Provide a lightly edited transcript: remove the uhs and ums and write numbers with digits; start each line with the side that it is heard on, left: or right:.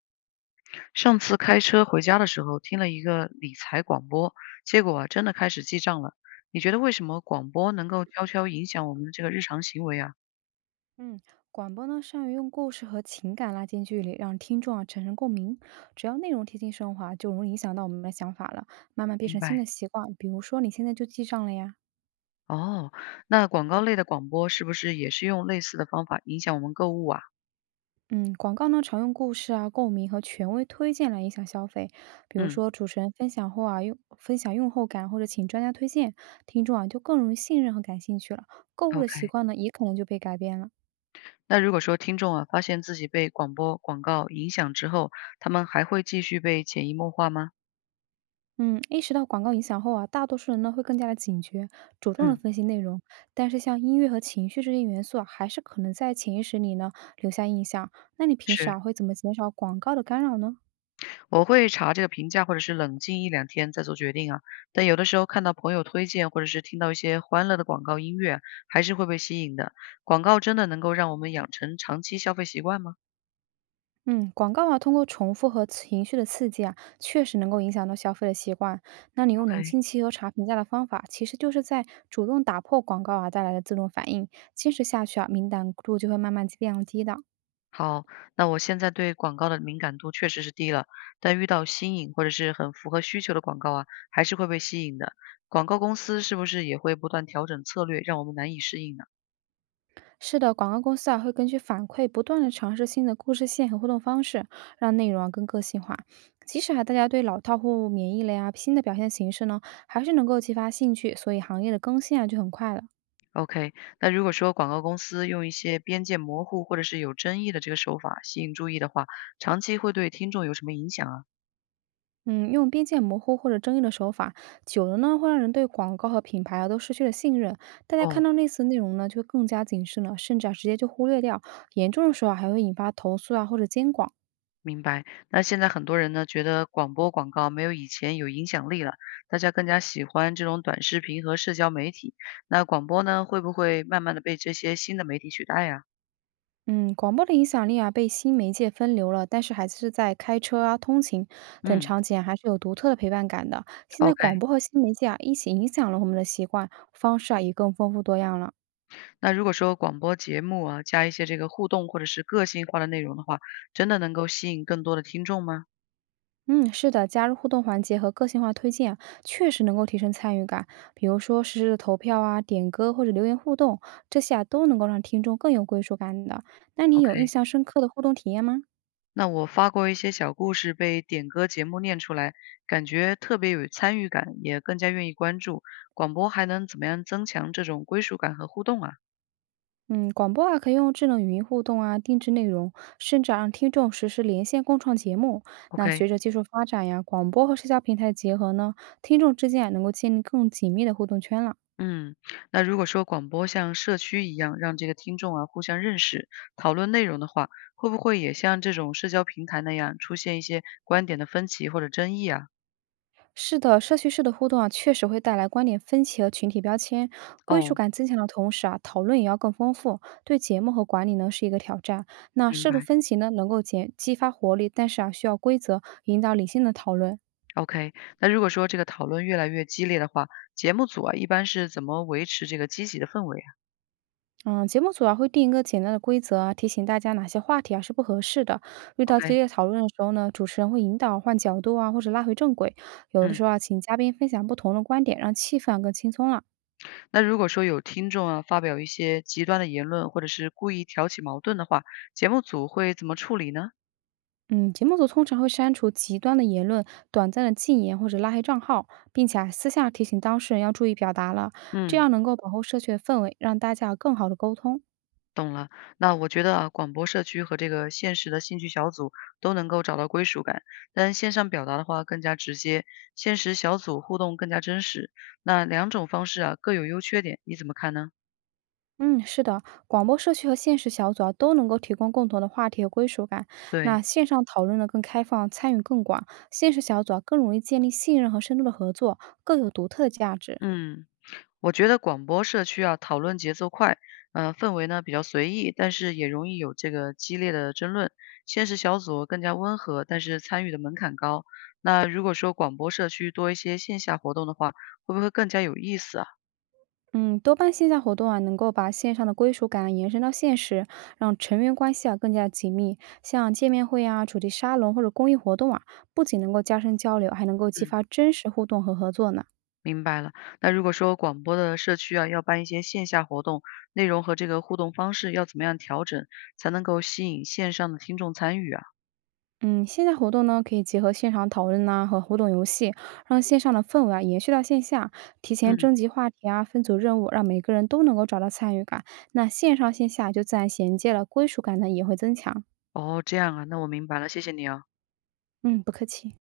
left: 上次开车回家的时候，听了一个理财广播，结果啊，真的开始记账了。你觉得为什么广播能够悄悄影响我们的这个日常行为啊？
right: 嗯，广播呢善于用故事和情感拉近距离，让听众啊产生共鸣。只要内容贴近生活啊就容易影响到我们的想法了，慢慢变
left: 明
right: 成新的
left: 白。
right: 习惯。比如说，你现在就记账了呀。
left: 哦，那广告类的广播是不是也是用类似的方法影响我们购物啊？
right: 嗯，广告呢常用故事啊、共鸣和权威推荐来影响消费。比如
left: 嗯
right: 说，主持人分享后啊，用分享用后感，或者请专家推荐，听众啊就更容易信任和感兴趣了，购物的习
left: ，OK。
right: 惯呢也可能就被改变了。
left: 那如果说听众啊发现自己被广播广告影响之后，他们还会继续被潜移默化吗？
right: 嗯，意识到广告影响后啊，大多数人呢会更加的警觉，主动的
left: 嗯，
right: 分析内容。但是像音乐和情绪这些元素啊，还是可能在潜意识里呢留下印象。那你平时
left: 是。
right: 啊会怎么减少广告的干扰呢？
left: 我会查这个评价，或者是冷静一两天再做决定啊。但有的时候看到朋友推荐，或者是听到一些欢乐的广告音乐，还是会被吸引的。广告真的能够让我们养成长期消费习惯吗
right: 嗯，广告啊通过重复和情绪的刺激啊，确实能够影响到消费的习惯。那你用冷
left: ？OK，
right: 静期和查评价的方法，其实就是在主动打破广告啊带来的自动反应。坚持下去啊，敏感度就会慢慢降低的。
left: 好，那我现在对广告的敏感度确实是低了，但遇到新颖或者是很符合需求的广告啊，还是会被吸引的。广告公司是不是也会不断调整策略，让我们难以适应呢？
right: 是的，广告公司啊会根据反馈不断的尝试新的故事线和互动方式，让内容啊更个性化。即使啊大家对老套或免疫了呀，新的表现形式呢还是能够激发兴趣，所以行业的更新啊就很快了。
left: OK，那如果说广告公司用一些边界模糊或者是有争议的这个手法吸引注意的话，长期会对听众有什么影响啊？
right: 嗯，用边界模糊或者争议的手法，久了呢会让人对广告和品牌啊都失去了信任，大家看
left: 哦，
right: 到类似内容呢就更加谨慎了，甚至啊直接就忽略掉，严重的时候啊还会引发投诉啊或者监管。
left: 明白。那现在很多人呢觉得广播广告没有以前有影响力了，大家更加喜欢这种短视频和社交媒体。那广播呢会不会慢慢的被这些新的媒体取代呀？
right: 嗯，广播的影响力啊，被新媒介分流了，但是还是在开车啊、通勤等
left: 嗯
right: 场景啊还是有独特的陪伴感的。现在广
left: ，OK。
right: 播和新媒介啊，一起影响了我们的习惯方式啊，也更丰富多样了。
left: 那如果说广播节目啊加一些这个互动或者是个性化的内容的话，真的能够吸引更多的听众吗
right: 嗯，是的，加入互动环节和个性化推荐啊确实能够提升参与感。比如说实时的投票啊、点歌或者留言互动，这些啊都能够让听众更有归属感的。那你有印
left: ？OK。
right: 象深刻的互动体验吗？
left: 那我发过一些小故事被点歌节目念出来，感觉特别有参与感，也更加愿意关注。广播还能怎么样增强这种归属感和互动啊
right: 嗯，广播啊，可以用智能语音互动啊，定制内容，甚至啊让听众实时连线共创节目。那
left: ？OK，
right: 随着技术发展呀，广播和社交平台的结合呢，听众之间啊能够建立更紧密的互动圈了。
left: 嗯，那如果说广播像社区一样，让这个听众啊互相认识、讨论内容的话，会不会也像这种社交平台那样出现一些观点的分歧或者争议啊？
right: 是的，社区式的互动啊，确实会带来观点分歧和群体标签，归属
left: 哦，
right: 感增强的同时啊，讨论也要更丰富。对节目和管理呢是一个挑战。那
left: 明
right: 适度
left: 白。
right: 分歧呢，能够减激发活力，但是啊，需要规则引导理性的讨论。
left: OK，那如果说这个讨论越来越激烈的话，节目组啊一般是怎么维持这个积极的氛围啊
right: 嗯，节目组啊会定一个简单的规则啊，提醒大家哪些话题啊是不合适的。遇到激
left: ？OK，
right: 烈讨论的时候呢，主持人会引导换角度啊，或者拉回正轨。有的
left: 嗯。
right: 时候啊，请嘉宾分享不同的观点，让气氛啊更轻松了。
left: 那如果说有听众啊发表一些极端的言论，或者是故意挑起矛盾的话，节目组会怎么处理呢？
right: 嗯，节目组通常会删除极端的言论、短暂的禁言或者拉黑账号，并且啊私下提醒当事人要注意表达了，这
left: 嗯，
right: 样能够保护社区的氛围，让大家有更好的沟通。
left: 懂了。那我觉得啊，广播社区和这个现实的兴趣小组都能够找到归属感，但线上表达的话更加直接，现实小组互动更加真实。那两种方式啊各有优缺点，你怎么看呢？
right: 嗯，是的，广播社区和现实小组啊，都能够提供共同的话题和归属感。那
left: 对，
right: 线上讨论呢更开放，参与更广；现实小组啊更容易建立信任和深度的合作，各有独特的价值。
left: 嗯。我觉得广播社区啊，讨论节奏快，氛围呢比较随意，但是也容易有这个激烈的争论。现实小组更加温和，但是参与的门槛高。那如果说广播社区多一些线下活动的话，会不会更加有意思啊？
right: 嗯，多办线下活动啊，能够把线上的归属感延伸到现实，让成员关系啊更加紧密。像见面会啊、主题沙龙或者公益活动啊，不仅能够加深交流，还能够激
left: 嗯，
right: 发真实互动和合作呢。
left: 明白了。那如果说广播的社区啊，要办一些线下活动，内容和这个互动方式要怎么样调整，才能够吸引线上的听众参与啊？
right: 嗯，线下活动呢，可以结合现场讨论呐、和互动游戏，让线上的氛围啊延续到线下。提前
left: 嗯，
right: 征集话题啊，分组任务，让每个人都能够找到参与感。那线上线下就自然衔接了，归属感呢也会增强。
left: 哦，这样啊，那我明白了，谢谢你啊。
right: 嗯，不客气。